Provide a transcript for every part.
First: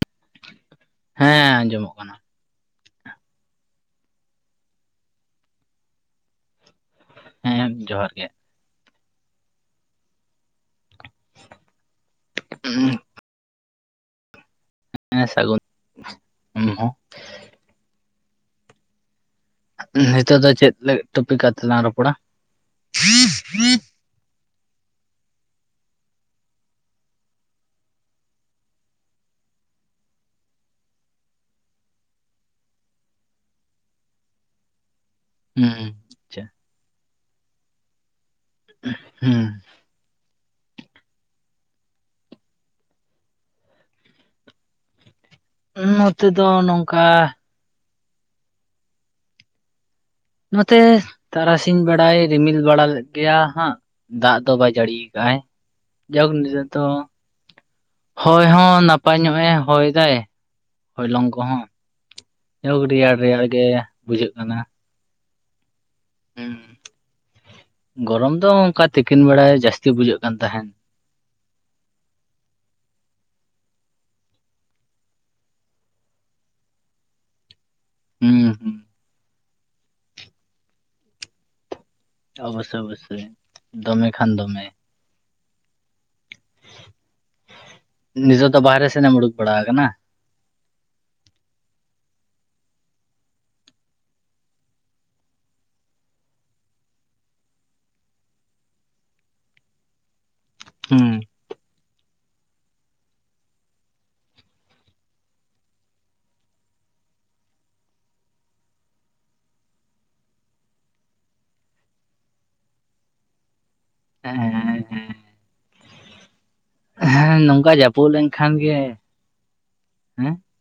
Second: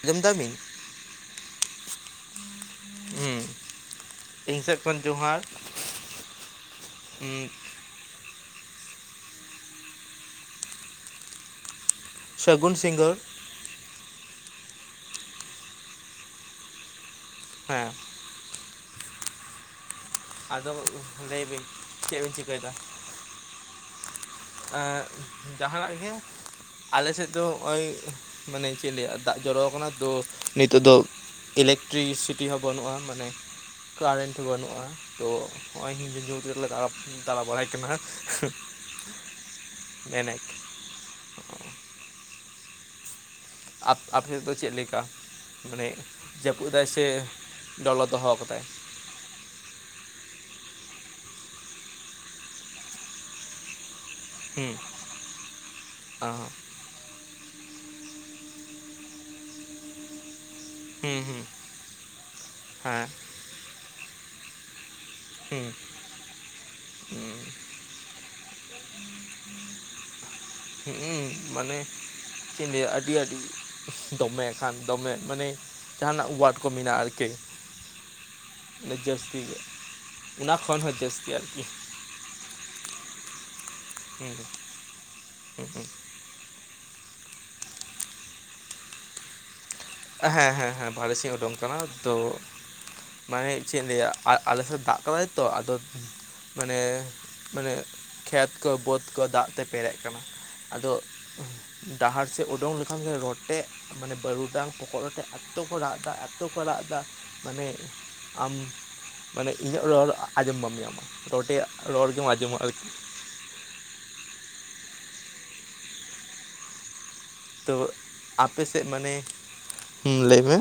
ᱟᱸᱡᱚᱢ ᱫᱟᱵᱤᱱ? ᱦᱮᱸ ᱟᱸᱡᱚᱢᱚᱜ ᱠᱟᱱᱟ᱾ ᱦᱩᱸ ᱤᱧ ᱥᱮᱫ ᱠᱷᱚᱱ ᱡᱚᱦᱟᱨ᱾ ᱦᱮᱸ, ᱡᱚᱦᱟᱨ ᱜᱮ᱾ [inaudible] ᱥᱟᱹᱜᱩᱱ ᱥᱤᱝᱜᱟᱹᱨ᱾ ᱦᱮᱸ ᱥᱟᱹᱜᱩᱱ, ᱦᱚᱸ᱾ ᱦᱮᱸ᱾ ᱱᱷᱮᱛᱚᱜ ᱫᱚ ᱟᱫᱚ ᱪᱮᱫ ᱞᱟ., ᱞᱟᱹᱭ ᱵᱤᱱ ᱴᱚᱯᱤᱠᱟᱛᱮ ᱞᱟᱝ ᱨᱚᱯᱚᱲᱟ? ᱪᱮᱫ ᱵᱤᱱ ᱪᱤᱠᱟᱹᱭᱮᱫᱟ ᱮᱸᱜ ᱡᱟᱦᱟᱱᱟᱜ ᱜᱮ᱾ ᱟᱞᱮ ᱥᱮᱫ ᱫᱚ ᱱᱚᱜ-ᱚᱸᱭ, ᱢᱟᱱᱮ ᱪᱮᱫ ᱞᱟᱹᱭᱟ ᱫᱟᱜ ᱡᱚᱨᱚ ᱟᱠᱟᱱᱟ ᱛᱚ ᱱᱤᱛᱚᱜ ᱫᱚ ᱤᱞᱮᱠᱴᱨᱤᱥᱤᱴᱤ ᱦᱚᱸ ᱵᱟᱹᱱᱩᱜᱼᱟ, ᱢᱟᱱᱮ ᱠᱟᱨᱮᱱᱴ ᱦᱚᱸ ᱵᱟᱹᱱᱩᱜᱼᱟ᱾ ᱛᱚ ᱦᱚᱸᱜ ᱦᱩᱸ ᱚᱭ ᱟᱪᱪᱷᱟ ᱫᱟᱬᱟ ᱵᱟᱲᱟᱭ ᱠᱟᱱᱟ ᱦᱟᱸᱜ ᱾ ᱮᱦᱸ ᱢᱮᱱᱮᱜ ᱟᱯ, ᱟᱯᱮᱫ ᱫᱚ ᱪᱮᱫ ᱞᱮᱠᱟ? ᱦᱚᱸ, ᱱᱚᱛᱮ ᱫᱚ ᱱᱚᱝᱠᱟ ᱾ ᱫᱚᱣᱞᱚᱛ ᱫᱚᱦᱚ ᱟᱠᱟᱫᱟᱭ ᱾ ᱱᱚᱛᱮ ᱛᱟᱨᱟᱥᱤᱧ ᱵᱮᱲᱟᱭ ᱨᱤᱢᱤᱞ ᱵᱟᱲᱟ ᱞᱮᱫ ᱜᱮᱭᱟ ᱦᱟᱸᱜ ᱾ ᱫᱟᱜ ᱫᱚ ᱵᱟᱭ ᱦᱩᱸ ᱡᱟᱹᱲᱤᱭᱟ ᱠᱟᱜ ᱟᱭ, ᱚ ᱡᱟᱣ ᱜᱮ ᱡᱟᱹ ᱛᱚ ᱦᱚᱭ ᱦᱚᱸ ᱱᱟᱯᱟᱭ ᱧᱚᱜ ᱮ ᱦᱚᱭ ᱫᱟᱭ ᱾ ᱦᱩᱸ ᱦᱚᱭᱞᱚᱝ ᱦᱩᱸ ᱠᱚᱦᱚᱸ, ᱟᱹᱣ ᱦᱮᱸ ᱨᱮᱭᱟᱲ ᱨᱮᱭᱟᱲ ᱜᱮ ᱵᱩᱡᱷᱟᱹᱜ ᱠᱟᱱᱟ ᱾ ᱦᱩᱸ, ᱦᱩᱸ᱾ ᱜᱚᱨᱚᱢ ᱫᱚ ᱚᱱᱠᱟ ᱛᱤᱠᱤᱱ ᱵᱮᱲᱟ ᱡᱟᱹᱥᱛᱤ ᱵᱩᱡᱷᱟᱹᱜ ᱠᱟᱱ ᱛᱟᱦᱮᱸᱱ ᱾ ᱦᱩᱸ ᱢᱟᱱᱮ ᱪᱤᱧ ᱞᱟᱹᱭᱟ ᱟᱹᱰᱤ ᱟᱹᱰᱤ ᱫᱚᱢᱮ ᱠᱷᱟᱱ ᱫᱚᱢᱮ ᱢᱟᱱᱮ ᱡᱟᱸᱦᱟᱱᱟᱜ ᱚᱣᱟᱨᱰ ᱠᱚ ᱢᱮᱱᱟᱜᱼᱟ ᱟᱨᱠᱤ? ᱦᱩᱸ ᱦᱩᱸ ᱡᱟᱹᱥᱛᱤ ᱜᱮ ᱚᱱᱟ ᱠᱷᱚᱱ ᱦᱚᱸ ᱡᱟᱹᱥᱛᱤ ᱟᱨᱠᱤ ᱾ ᱚᱵᱚᱥᱚᱭ ᱚᱵᱚᱥᱚᱭ, ᱫᱚᱢᱮ ᱠᱷᱟᱱ ᱦᱩᱸ ᱫᱚᱢᱮ ᱾ [inaudible] ᱱᱤᱡᱚ ᱫᱚ ᱵᱟᱦᱟᱨᱮ ᱥᱮᱱᱮᱢ ᱩᱰᱩᱠ ᱵᱟᱲᱟ ᱟᱠᱟᱱᱟ? ᱦᱮᱸ ᱦᱮᱸ ᱦᱮᱸ, ᱵᱟᱦᱨᱮᱥᱮᱧ ᱩᱰᱩᱝ ᱟᱠᱟᱱᱟ ᱛᱚ ᱢᱟᱱᱮ ᱪᱮᱫ ᱤᱧ ᱞᱟᱹᱭᱟ, ᱟ ᱟᱞᱮ ᱥᱮᱫ ᱫᱟᱜ ᱠᱮᱫᱟᱭ ᱛᱚ ᱟᱫᱚ ᱢᱟᱱᱮ ᱢᱟᱱᱮ, ᱠᱷᱮᱛ ᱠᱚ ᱵᱟᱹᱫ ᱠᱚ ᱫᱟᱜ ᱛᱮ ᱯᱮᱨᱮᱜ ᱠᱟᱱᱟ ᱾ ᱟᱫᱚ ᱦᱩᱸ ᱰᱟᱦᱟᱨ ᱥᱮᱫ ᱩᱰᱩᱝ ᱞᱮᱠᱷᱟᱱ ᱜᱮ, ᱨᱚᱴᱮ ᱢᱟᱱᱮ ᱵᱟᱹᱨᱩᱜ-ᱰᱟᱝ ᱯᱚᱜ-ᱨᱚᱴᱮ ᱮᱛᱚ ᱠᱚ ᱨᱟᱜ ᱮᱫᱟ ᱮᱛᱚ ᱠᱚ ᱨᱟᱜ ᱮᱫᱟ ᱢᱟᱱᱮ, ᱟᱢ ᱢᱟᱱᱮ ᱤᱧᱟᱹᱜ ᱨᱚᱲ ᱟᱸᱡᱚᱢ ᱵᱟᱢ ᱧᱟᱢᱟ, ᱨᱚᱴᱮᱭᱟᱜ ᱨᱚᱲ ᱜᱮᱢ ᱟᱸᱡᱚᱢᱟ ᱟᱨᱠᱤ ᱾ ᱦᱮᱸ ᱮᱦᱸ ᱦᱮᱸ ᱾ ᱦᱮᱸ ᱱᱚᱝᱠᱟ ᱛᱚ ᱡᱟᱹᱯᱩᱫ ᱞᱮᱱᱠᱷᱟᱱ ᱟᱯᱮ ᱜᱮ, ᱥᱮᱫ ᱢᱟᱱᱮ ᱦᱩᱸ ᱦᱮᱸ ᱞᱟᱹᱭ ᱾ ᱢᱮ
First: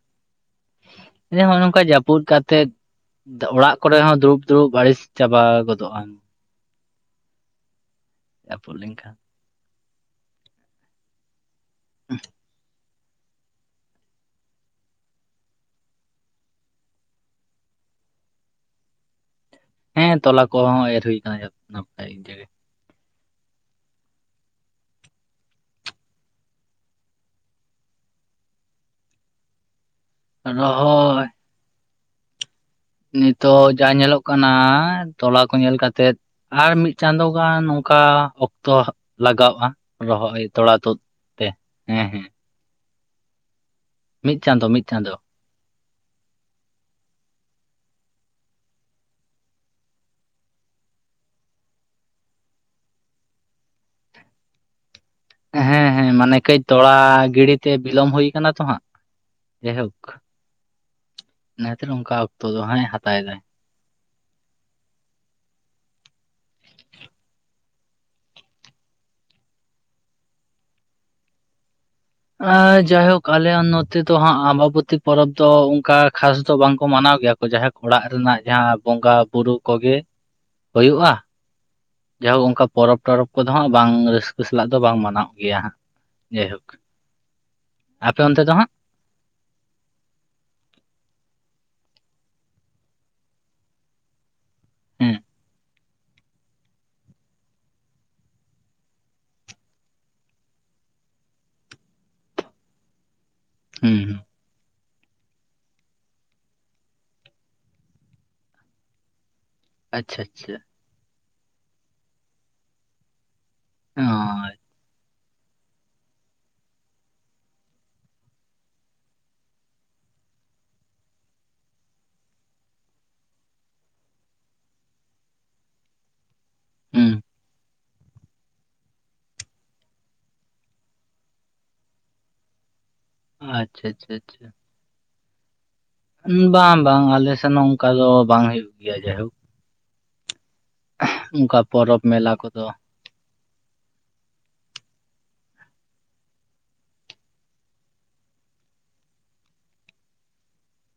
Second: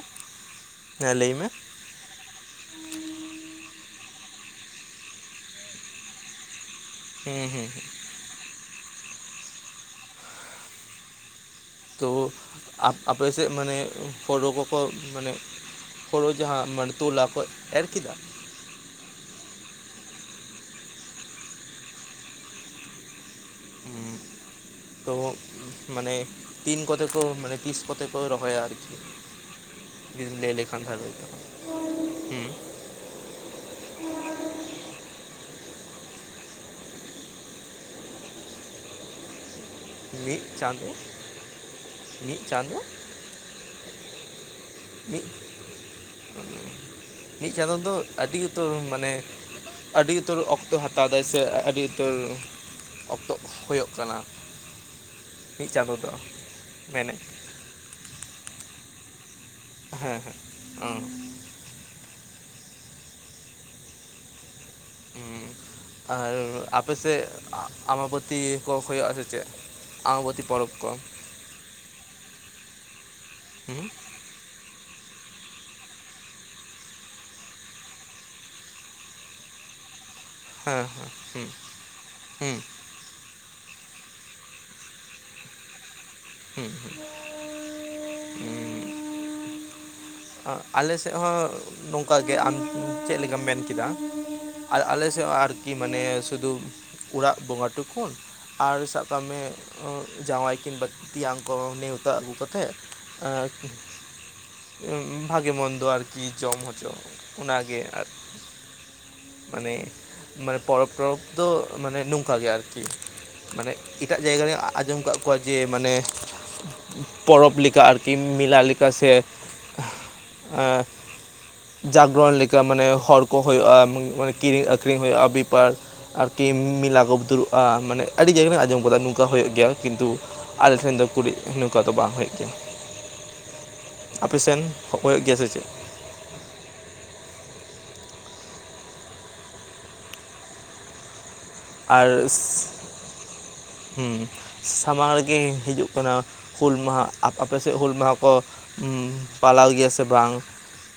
ᱦᱮᱸ ᱞᱟᱹᱭ ᱡᱮ ᱢᱮ ᱦᱚᱸᱜ ᱱᱚᱝᱠᱟ ᱡᱟᱹᱯᱩᱫ ᱠᱟᱛᱮᱫ ᱚᱲᱟᱜ ᱠᱚᱨᱮ ᱦᱚᱸ ᱫᱩᱲᱩᱵ ᱫᱩᱲᱩᱵ ᱟᱹᱲᱤᱥ ᱪᱟᱵᱟ ᱜᱚᱫᱚᱜᱼᱟᱢ ᱾ ᱦᱮᱸ ᱦᱮᱸ ᱦᱮᱸ᱾ ᱨᱟᱹᱯᱩᱫ ᱞᱮᱱᱠᱷᱟᱱ ᱾ ᱛᱚ ᱟᱯ ᱟᱯᱮ ᱥᱮᱫ ᱢᱟᱱᱮ, ᱯᱷᱚᱨᱚ ᱠᱚᱠᱚ ᱢᱟᱱᱮ- ᱯᱷᱚᱨᱚ ᱡᱟᱦᱟᱸ ᱢᱟᱱᱮ ᱛᱚᱞᱟ ᱠᱚᱡ ᱮᱨ ᱠᱮᱫᱟ ᱾ ᱦᱮᱸ ᱛᱚᱞᱟ ᱠᱚᱦᱚᱸ ᱮᱨ ᱦᱩᱭ ᱟᱠᱟᱱᱟ ᱡᱚᱛᱚ ᱱᱟᱯᱟᱭ ᱜᱮ ᱾ [unintelligible] ᱛᱚ ᱢᱟᱱᱮ ᱛᱤᱱ ᱠᱚᱛᱮ ᱠᱚ ᱢᱟᱱᱮ ᱛᱤᱥ ᱠᱚᱛᱮ ᱠᱚ ᱨᱚᱦᱚᱭᱟ ᱟᱨ ᱠᱤ ᱡᱩᱫᱤᱢ ᱞᱟᱹᱭ ᱞᱮᱠᱷᱟᱱᱼᱟ ᱫᱚ ᱨᱚᱦᱚᱭ ᱵᱷᱟᱜᱮ ᱦᱚᱸ ᱱᱤᱛᱚᱜ ᱡᱟᱦᱟᱸ ᱧᱮᱞᱚᱜ ᱠᱟᱱᱟ ᱛᱚᱞᱟ ᱠᱚ ᱧᱮᱞ ᱠᱟᱛᱮᱫ ᱟᱨ ᱢᱤᱫ ᱪᱟᱸᱫᱚ ᱜᱟᱱ ᱱᱚᱝᱠᱟ ᱚᱠᱛᱚ ᱦᱟᱸᱜ ᱞᱟᱜᱟᱜᱼᱟ ᱾ ᱢᱤᱫ ᱨᱚᱦᱚᱭ ᱛᱚᱲᱟ ᱛᱩᱫ ᱛᱮ ᱦᱮᱸ ᱦᱮᱸ ᱾ ᱪᱟᱸᱫᱚ ᱢᱤᱫ ᱪᱟᱸᱫᱚ ᱢᱤᱫ ᱪᱟᱸᱫᱳ ᱢᱤᱫ, ᱢᱤᱫ ᱪᱟᱸᱫᱚ ᱫᱚ ᱟᱹᱰᱤ ᱩᱛᱟᱹᱨ ᱢᱟᱱᱮ ᱾ ᱟᱹᱰᱤ ᱩᱛᱟᱹᱨ ᱚᱠᱛᱚ ᱦᱟᱛᱟᱣ ᱫᱟᱭ ᱥᱮ ᱟᱹᱰᱤ ᱩᱛᱟᱹᱨ ᱚᱠᱛᱚ ᱦᱩᱭᱩᱜ ᱠᱟᱱᱟ ᱢᱤᱫ ᱦᱮᱸ ᱪᱟᱸᱫᱳ ᱦᱮᱸ ᱫᱚ ᱢᱟᱱᱮ ᱠᱟᱹᱡ ᱛᱚᱲᱟ ᱢᱮᱱᱮᱫ ᱜᱤᱲᱤ ᱛᱮ ᱵᱤᱞᱚᱢ ᱦᱩᱭ ᱠᱟᱱᱟ ᱛᱚ ᱦᱟᱸᱜ ᱡᱟᱭᱦᱳᱠ ᱦᱮᱸ ᱦᱮᱸ ᱚᱸ ᱚᱱᱟ ᱠᱷᱟᱹᱛᱤᱨ ᱚᱱᱠᱟ ᱚᱠᱛᱚ ᱫᱚ ᱦᱟᱸᱜ ᱦᱟᱛᱟᱣ ᱮᱫᱟᱭ ᱦᱩᱸ ᱟᱨ ᱟᱯᱮ ᱥᱮᱫ ᱟᱵᱟᱵᱚᱛᱤ ᱠᱚ ᱦᱳᱭᱳᱜᱼᱟ ᱥᱮ ᱪᱮᱫ ᱟᱵᱟᱵᱚᱛᱤ ᱯᱚᱨᱚᱵ ᱠᱚ ᱟ ᱡᱟᱭᱦᱳᱠ ᱟᱞᱮ ᱦᱩᱸ ᱱᱚᱛ ᱛᱚ ᱦᱟᱸᱜ ᱟᱵᱟᱵᱚᱛᱤ ᱯᱚᱨᱚᱵᱽ ᱫᱚ ᱚᱱᱠᱟ ᱠᱷᱟᱥ ᱫᱚ ᱵᱟᱝᱠᱚ ᱢᱟᱱᱟᱣ ᱜᱮᱭᱟ ᱠᱚ ᱡᱟᱸᱦᱟ ᱚᱲᱟᱜ ᱨᱮᱱᱟᱜ ᱡᱟᱸᱦᱟ ᱵᱚᱸᱜᱟ ᱵᱩᱨᱩ ᱠᱚᱜᱮ ᱦᱮᱸ ᱦᱮᱸ ᱦᱳᱭᱳᱜᱼᱟ ᱦᱩᱸ ᱡᱟᱭᱦᱳᱠ ᱦᱩᱸ ᱚᱱᱠᱟ ᱯᱚᱨᱚᱵᱽ ᱴᱚᱨᱚᱵ ᱠᱚᱫᱚ ᱦᱟᱸᱜ ᱵᱟᱝ ᱨᱟᱹᱥᱠᱟᱹ ᱥᱟᱞᱟᱜ ᱫᱚ ᱵᱟᱝ ᱢᱟᱱᱟᱣ ᱜᱮᱭᱟ ᱦᱟᱸᱜ ᱡᱟᱭᱦᱳᱠ ᱟᱯᱮᱚᱱᱛᱮ ᱫᱚᱦᱟᱜ ᱟᱞᱮ ᱥᱮᱫ ᱦᱚᱸ ᱱᱚᱝᱠᱟ ᱜᱮ ᱟᱢ ᱪᱮᱫ ᱞᱮᱠᱟᱢ ᱢᱮᱱ ᱠᱮᱫᱟ ᱟᱢ ᱟᱨ ᱟᱞᱮ ᱦᱮᱸ ᱥᱮᱫ ᱦᱚᱸ ᱟᱨᱠᱤ ᱢᱟᱱᱮ ᱥᱩᱫᱩ ᱚᱲᱟᱜ ᱵᱚᱸᱜᱟ ᱴᱩ ᱠᱩᱱ ᱟᱨ ᱥᱟᱵ ᱠᱟᱜ ᱢᱮ ᱡᱟᱶᱟᱭ ᱠᱤᱱ ᱛᱮᱧᱟᱝ ᱠᱚ ᱱᱮᱣᱛᱟ ᱟᱹᱜᱩ ᱠᱟᱛᱮᱫ [unintelligible] ᱟᱪᱪᱷᱟ ᱦᱩᱸ ᱦᱩᱸ ᱵᱷᱟᱜᱮ ᱢᱚᱱᱫᱚ ᱟᱨᱠᱤ ᱡᱚᱢ ᱦᱚᱪᱚ ᱚᱱᱟ ᱜᱮ ᱢᱟᱱᱮ ᱟᱪᱪᱷᱟ ᱟᱪᱪᱷᱟ ᱢᱟᱱᱮ ᱯᱚᱨᱚᱵᱽ ᱴᱚᱨᱚᱵ ᱫᱚ ᱢᱟᱱᱮ ᱱᱚᱝᱠᱟ ᱜᱮ ᱟᱨᱠᱤ ᱢᱟᱱᱮ ᱚ ᱮᱴᱟᱜ ᱡᱟᱭᱜᱟ ᱨᱮᱧ ᱟᱸᱡᱚᱢ ᱠᱟᱜ ᱠᱚᱣᱟ ᱡᱮ ᱢᱟᱱᱮ ᱯᱚᱨᱚᱵᱽ ᱞᱮᱠᱟ ᱟᱨᱠᱤ ᱢᱮᱞᱟ ᱞᱮᱠᱟ ᱥᱮ ᱡᱟᱜᱽᱨᱚᱱ ᱞᱮᱠᱟ ᱢᱟᱱᱮ ᱦᱚᱲ ᱠᱚ ᱦᱳᱭᱳᱜᱼᱟ ᱢᱟᱱᱮ ᱠᱤᱨᱤᱧ ᱟᱹᱠᱷᱨᱤᱧ ᱦᱳᱭᱳᱜᱼᱟ ᱵᱮᱯᱟᱨ ᱟᱨᱠᱤ ᱢᱮᱞᱟ ᱦᱩᱸ ᱠᱚ ᱫᱩᱲᱩᱵᱟ ᱢᱟᱱᱮ ᱟᱹᱰᱤ ᱡᱟᱭᱜᱟ ᱨᱮ ᱟᱸᱡᱚᱢ ᱟᱠᱟᱫᱟ ᱱᱚᱝᱠᱟ ᱦᱳᱭᱳᱜ ᱜᱮᱭᱟ ᱠᱤᱱᱛᱩ ᱟᱞᱮ ᱴᱷᱮᱱ ᱫᱚ [unintelligible] ᱱᱚᱝᱠᱟ ᱫᱚ ᱵᱟᱝ ᱦᱳᱭᱳᱜ ᱜᱮᱭᱟ ᱟᱪᱪᱷᱟ ᱟᱪᱪᱷᱟ ᱟᱯᱮ ᱟᱪᱪᱷᱟ ᱥᱮᱱ [unintelligible] ᱜᱮᱭᱟ ᱥᱮ ᱪᱮᱫ ᱵᱟᱝ ᱵᱟᱝ ᱟᱞᱮ ᱥᱮᱱ ᱦᱚᱸ ᱚᱱᱠᱟ ᱫᱚ ᱵᱟᱝ ᱦᱳᱭᱳᱜ ᱜᱮᱭᱟ ᱡᱟᱭᱦᱳᱠ ᱚᱱᱠᱟ ᱯᱚᱨᱚᱵᱽ ᱟᱨ ᱢᱮᱞᱟ ᱠᱚᱫᱚ ᱥᱟᱢᱟᱝ ᱨᱮᱜᱮ ᱦᱤᱡᱩᱜ ᱠᱟᱱᱟ ᱦᱩᱹᱞ ᱢᱟᱦᱟ ᱟᱯᱮ ᱥᱮᱫ ᱦᱩᱹᱞ ᱢᱟᱦᱟ ᱠᱚ ᱯᱟᱞᱟᱣ ᱜᱮᱭᱟ ᱥᱮ ᱵᱟᱝ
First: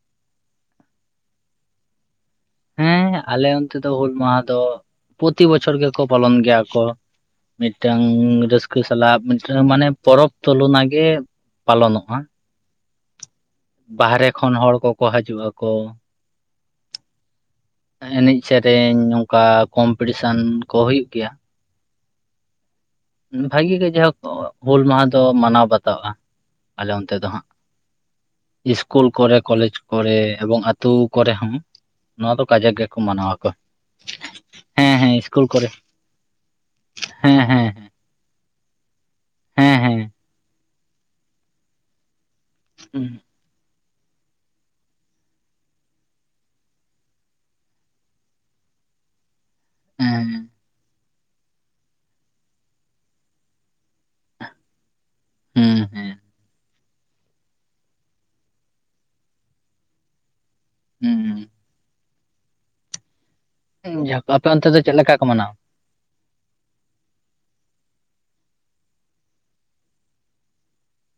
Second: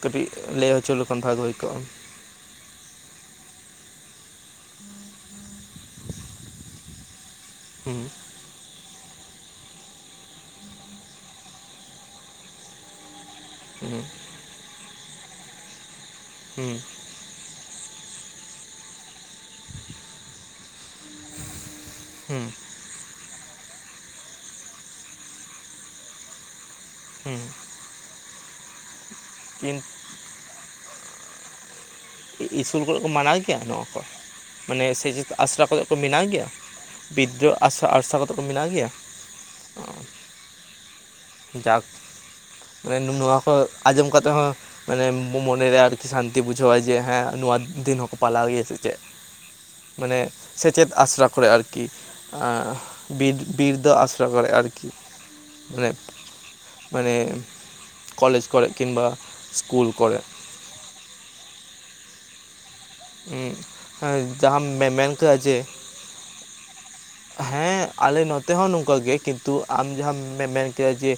ᱠᱟᱹᱴᱤᱡ ᱞᱟᱹᱭ ᱦᱚᱪᱚ ᱞᱮᱠᱷᱟᱱ ᱵᱷᱟᱜᱮ ᱦᱳᱭ ᱠᱚᱜᱼᱟ ᱦᱮᱸ ᱟᱞᱮ ᱚᱱᱛᱮ ᱫᱚ ᱦᱩᱹᱞ ᱢᱟᱦᱟ ᱫᱚ ᱯᱨᱚᱛᱤ ᱵᱚᱪᱷᱚᱨ ᱜᱮᱠᱚ ᱯᱟᱞᱚᱱ ᱜᱮᱭᱟ ᱠᱚ ᱢᱤᱫ ᱴᱟᱝ ᱦᱩᱸ ᱨᱟᱹᱥᱠᱟᱹ ᱥᱟᱞᱟᱜ ᱢᱤᱫ ᱴᱟᱝ ᱢᱟᱱᱮ ᱯᱚᱨᱚᱵᱽ ᱛᱩᱞᱚᱱᱟ ᱜᱮ ᱯᱟᱞᱚᱱᱚᱜᱼᱟ ᱦᱩᱸ ᱵᱟᱦᱨᱮ ᱠᱷᱚᱱ ᱦᱚᱲ ᱠᱚᱠᱚ ᱦᱤᱡᱩᱜ ᱟᱠᱚ ᱦᱩᱸ ᱮᱱᱮᱡ ᱥᱮᱨᱮᱧ ᱚᱱᱠᱟ ᱠᱚᱢᱯᱤᱴᱤᱥᱮᱱ ᱠᱚ ᱦᱳᱭᱳᱜ ᱜᱮᱭᱟ ᱦᱩᱸ ᱵᱷᱟᱹᱜᱤ ᱜᱮ ᱡᱟᱭᱦᱳᱠ ᱦᱩᱹᱞ ᱢᱟᱦᱟ ᱫᱚ ᱢᱟᱱᱟᱣ ᱵᱟᱛᱟᱜᱟ ᱟᱞᱮ ᱚᱱᱛᱮ ᱫᱚ ᱦᱩᱸ ᱦᱟᱸᱜ ᱤᱥᱠᱩᱞ ᱠᱚᱨᱮ ᱠᱚᱞᱮᱡᱽ ᱠᱤᱱᱛᱩ ᱠᱚᱨᱮ ᱮᱵᱚᱝ ᱟᱛᱳ ᱠᱚᱨᱮ ᱦᱚᱸ ᱱᱚᱣᱟ ᱫᱚ ᱠᱟᱡᱟᱠ ᱤᱥᱩᱞ ᱠᱚᱨᱮ ᱜᱮᱠᱚ ᱠᱚ ᱢᱟᱱᱟᱣ ᱟᱠᱚ ᱜᱮᱭᱟ ᱱᱚᱣᱟ ᱠᱚ ᱢᱟᱱᱮ ᱦᱮᱸ ᱦᱮᱸ ᱥᱮᱪᱮᱫ ᱤᱥᱠᱩᱞ ᱠᱚᱨᱮ ᱟᱥᱲᱟ ᱠᱚᱨᱮᱜ ᱠᱚ ᱢᱮᱱᱟᱣ ᱜᱮᱭᱟ ᱦᱮᱸ ᱵᱤᱫᱨᱚ ᱦᱮᱸ ᱟᱥᱟᱲᱟ ᱯᱟᱨᱥᱟ ᱠᱟᱛᱮᱫ ᱠᱚ ᱢᱮᱱᱟᱜ ᱜᱮᱭᱟ ᱦᱮᱸ ᱚ ᱦᱮᱸ ᱡᱟᱠ ᱢᱟᱱᱮ ᱦᱮᱸ ᱱᱚᱣᱟ ᱠᱚ ᱟᱸᱡᱚᱢ ᱠᱟᱛᱮ ᱦᱚᱸ ᱢᱟᱱᱮ ᱢᱚ ᱢᱚᱱᱮᱨᱮ ᱟᱨᱠᱤ ᱥᱟᱱᱛᱤ ᱵᱩᱡᱷᱟᱹᱣᱟᱭ ᱡᱮ ᱦᱮᱸ ᱱᱚᱣᱟ ᱫᱤᱱ ᱦᱚᱸᱠᱚ ᱯᱟᱞᱟᱣ ᱜᱮᱭᱟ ᱥᱮ ᱪᱮᱫ [inaudible] ᱢᱟᱱᱮ ᱥᱮᱪᱮᱫ ᱟᱥᱲᱟ ᱠᱚᱨᱮ ᱟᱨᱠᱤ ᱵᱤᱨ ᱵᱤᱨᱫᱟᱹ ᱟᱥᱲᱟ ᱠᱚᱨᱮ ᱟᱨᱠᱤ ᱦᱮᱸ ᱦᱮᱸ ᱢᱟᱱᱮ ᱦᱮᱸ ᱢᱟᱱᱮ ᱠᱚᱞᱮᱡᱽ ᱠᱚᱨᱮᱜ ᱠᱤᱱᱵᱟ ᱤᱥᱠᱩᱞ ᱠᱚᱨᱮ ᱦᱩᱸ ᱦᱩᱸ ᱡᱟᱠ ᱟᱯᱮ ᱡᱟᱦᱟᱢ ᱚᱱᱛᱮ ᱫᱚ ᱪᱮᱫ ᱢᱮᱱᱢ ᱞᱮᱠᱟ ᱠᱚ ᱠᱮᱫᱟᱼᱟ ᱢᱟᱱᱟᱣᱟ? ᱡᱮ ᱦᱮᱸ ᱟᱞᱮ ᱱᱚᱛᱮ ᱦᱚᱸ ᱱᱚᱝᱠᱟ ᱜᱮ ᱠᱤᱱᱛᱩ ᱟᱢ ᱡᱟᱦᱟᱢ ᱢᱮᱱ ᱠᱮᱜᱟ ᱡᱮ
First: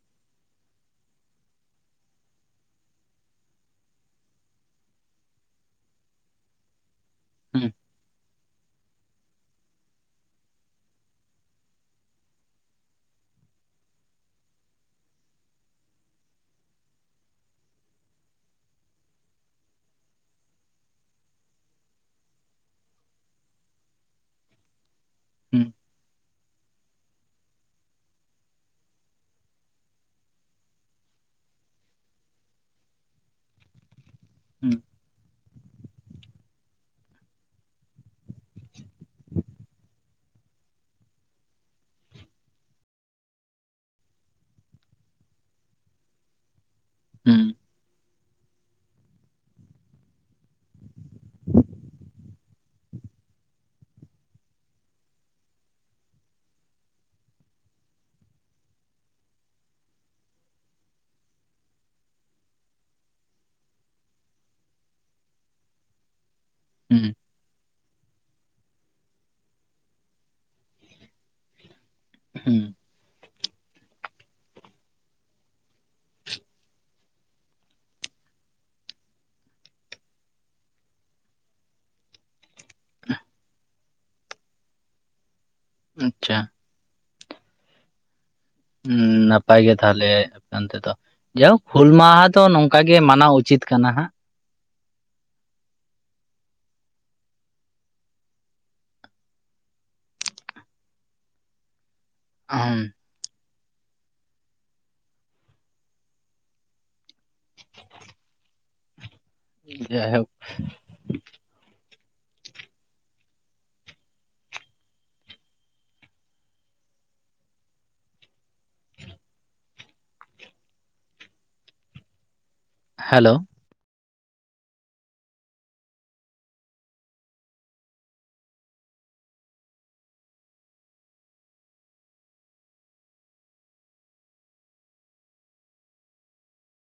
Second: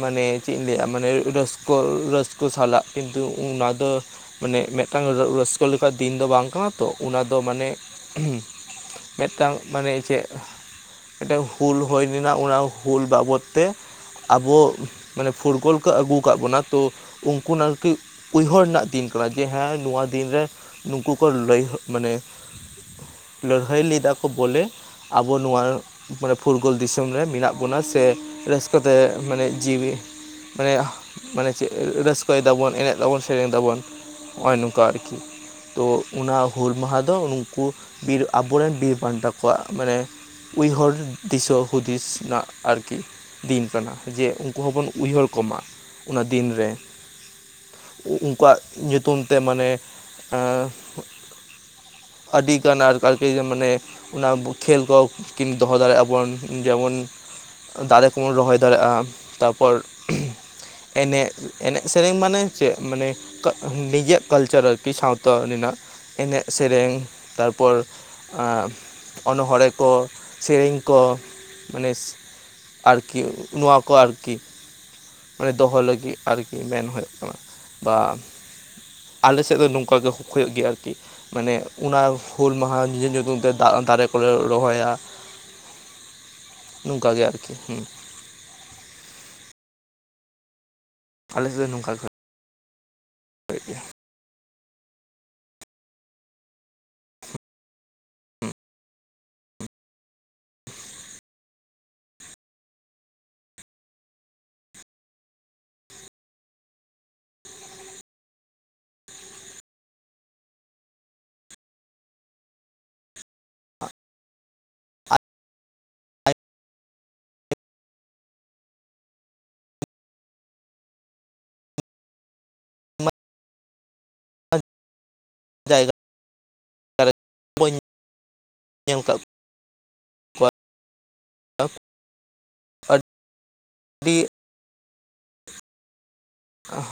ᱢᱟᱱᱮ ᱪᱮᱫ ᱤᱧ ᱞᱟᱹᱭᱼᱟ ᱢᱟᱱᱮ ᱨᱟᱹᱥᱠᱟᱹ ᱨᱟᱹᱥᱠᱟᱹ ᱥᱟᱞᱟᱜ ᱠᱤᱱᱛᱩ ᱚᱱᱟ ᱫᱚ ᱢᱟᱱᱮ ᱢᱮᱫ ᱴᱟᱱ ᱨᱟᱹᱥᱠᱟᱹ ᱞᱮᱠᱟᱱ ᱫᱤᱱ ᱫᱚ ᱵᱟᱝ ᱠᱟᱱᱟ ᱛᱚ ᱚᱱᱟ ᱫᱚ ᱢᱟᱱᱮ ᱦᱩᱸ ᱢᱮᱫᱴᱟᱝ ᱢᱟᱱᱮ ᱪᱮᱜ ᱢᱤᱫᱴᱮᱱ ᱦᱩᱞ ᱦᱳᱭ ᱞᱮᱱᱟ ᱚᱱᱟ ᱦᱩᱞ ᱵᱟᱵᱚᱫ ᱛᱮ ᱟᱵᱚ ᱢᱟᱱᱮ ᱯᱷᱩᱴᱵᱳᱞ ᱠᱚ ᱟᱹᱜᱩ ᱠᱟᱜ ᱵᱚᱱᱟ ᱛᱚ ᱩᱱᱠᱩ ᱱᱟᱨᱠᱤ ᱩᱭᱦᱳᱨ ᱨᱮᱱᱟᱜ ᱫᱤᱱ ᱠᱟᱱᱟ ᱡᱮ ᱦᱮᱸ ᱱᱚᱣᱟ ᱫᱤᱱᱨᱮ ᱱᱩᱠᱩ ᱠᱚ ᱞᱟᱹᱭ ᱢᱟᱱᱮ ᱞᱟᱹᱲᱦᱟᱹᱭ ᱞᱮᱫᱟ ᱠᱚ ᱵᱚᱞᱮ ᱟᱵᱚ ᱱᱚᱣᱟ ᱦᱩᱸ ᱯᱷᱩᱨᱜᱳᱞ ᱫᱤᱥᱚᱢ ᱨᱮ ᱢᱮᱱᱟᱜ ᱵᱚᱱᱟ ᱥᱮ ᱨᱟᱹᱥᱠᱟᱹ ᱛᱮ ᱢᱟᱱᱮ ᱡᱤᱣᱭᱤ ᱢᱟᱱᱮ ᱢᱟᱱᱮ ᱪᱮᱫ ᱨᱟᱹᱥᱠᱟᱹᱭ ᱫᱟᱵᱚᱱ ᱮᱱᱮᱡ ᱫᱟᱵᱚᱱ ᱥᱮᱨᱮᱱ ᱫᱟᱵᱚᱱ ᱱᱚᱜᱚᱭ ᱦᱩᱸ ᱱᱚᱝᱠᱟ ᱟᱨᱠᱤ ᱛᱚ ᱚᱱᱟ ᱦᱩᱞ ᱢᱟᱦᱟ ᱫᱚ ᱩᱱᱠᱩ ᱵᱤᱨ ᱟᱵᱚᱨᱮᱱ ᱵᱤᱨ ᱵᱷᱟᱱᱴᱟ ᱠᱚᱣᱟᱜ ᱢᱟᱱᱮ ᱩᱭᱦᱳᱨ ᱫᱤᱥᱟᱹ ᱦᱩᱫᱤᱥ ᱱᱟᱹᱜ ᱟᱨᱠᱤ ᱫᱤᱱ ᱠᱟᱱᱟ ᱡᱮ ᱩᱝᱠᱩ ᱦᱚᱸᱵᱚᱱ ᱩᱭᱦᱳᱨ ᱠᱚᱢᱟ ᱚᱱᱟ ᱫᱤᱱᱨᱮ ᱦᱩᱸ ᱩᱱᱠᱩᱣᱟᱜ ᱧᱩᱛᱩᱢ ᱛᱮ ᱢᱟᱱᱮ ᱮᱸ ᱟᱹᱰᱤᱜᱟᱱ ᱟᱨ ᱟᱨᱠᱤ ᱢᱟᱱᱮ ᱚᱱᱟ ᱠᱷᱮᱞ ᱠᱚ ᱠᱤᱱ ᱫᱚᱦᱚ ᱫᱟᱲᱮᱜᱼᱟᱵᱚᱱ ᱡᱮᱢᱚᱱ ᱫᱟᱨᱮ ᱠᱚᱵᱚᱱ ᱨᱚᱦᱚᱭ ᱫᱟᱲᱮᱜᱼᱟ ᱛᱟᱨᱯᱚᱨ ᱮᱱᱮᱡ ᱮᱱᱮᱡ ᱥᱮᱨᱮᱧ ᱢᱟᱱᱮ ᱪᱮᱜ ᱢᱟᱱᱮ ᱱᱤᱡᱮᱼᱟᱜ ᱠᱟᱞᱪᱟᱨ ᱟᱨᱠᱤ ᱥᱟᱶᱛᱟ ᱨᱤᱱᱟᱜ ᱮᱱᱮᱜ ᱥᱮᱨᱮᱝ ᱛᱟᱨᱯᱚᱨ ᱮᱸ ᱚᱱᱦᱚᱲᱮᱸ ᱠᱚ ᱥᱮᱨᱮᱧ ᱠᱚ ᱢᱟᱱᱮ ᱦᱩᱸ ᱟᱨᱠᱤ ᱱᱚᱣᱟ ᱠᱚ ᱟᱨᱠᱤ ᱢᱟᱱᱮ ᱫᱚᱦᱚ ᱞᱟᱹᱜᱤᱜ ᱟᱨᱠᱤ ᱢᱮᱱ ᱦᱩᱭᱩᱜ ᱠᱟᱱᱟ ᱵᱟ ᱟᱞᱮ ᱥᱮᱜ ᱫᱚ ᱱᱚᱝᱠᱟ ᱜᱮ ᱦᱳᱭᱳᱜ ᱜᱮᱭᱟ ᱟᱨᱠᱤ ᱢᱟᱱᱮ ᱩᱱᱟ ᱦᱩᱞ ᱢᱟᱦᱟ ᱧᱩ ᱧᱩᱛᱩᱢ ᱛᱮ ᱫᱟᱹ ᱫᱟᱨᱮ ᱠᱚᱞᱮ ᱨᱚᱦᱚᱭᱟ ᱟᱪᱪᱷᱟ ᱱᱚᱝᱠᱟ ᱜᱮ ᱟᱨᱠᱤ ᱦᱩᱸ ᱦᱩᱸ ᱱᱟᱯᱟᱭ ᱜᱮ ᱛᱟᱦᱚᱞᱮ ᱚᱱᱛᱮᱫᱚ ᱟᱞᱮ ᱥᱮᱫ ᱡᱟᱭᱦᱳᱠ ᱫᱚ ᱦᱩᱞ ᱱᱚᱝᱠᱟ ᱜᱮ ᱢᱟᱦᱟ ᱫᱚ ᱱᱚᱝᱠᱟ ᱱᱚᱝᱠᱟ ᱜᱮ ᱢᱟᱱᱟᱣ ᱩᱪᱤᱛ ᱠᱟᱱᱟ ᱦᱟᱸᱜ ᱟᱸ ᱦᱩ ᱡᱟᱭᱦᱳᱠ [inaudible] ᱟᱭᱢᱟ ᱦᱮᱞᱳ [unintelligible] [inaudible] ᱟᱹᱰᱤ ᱚᱸ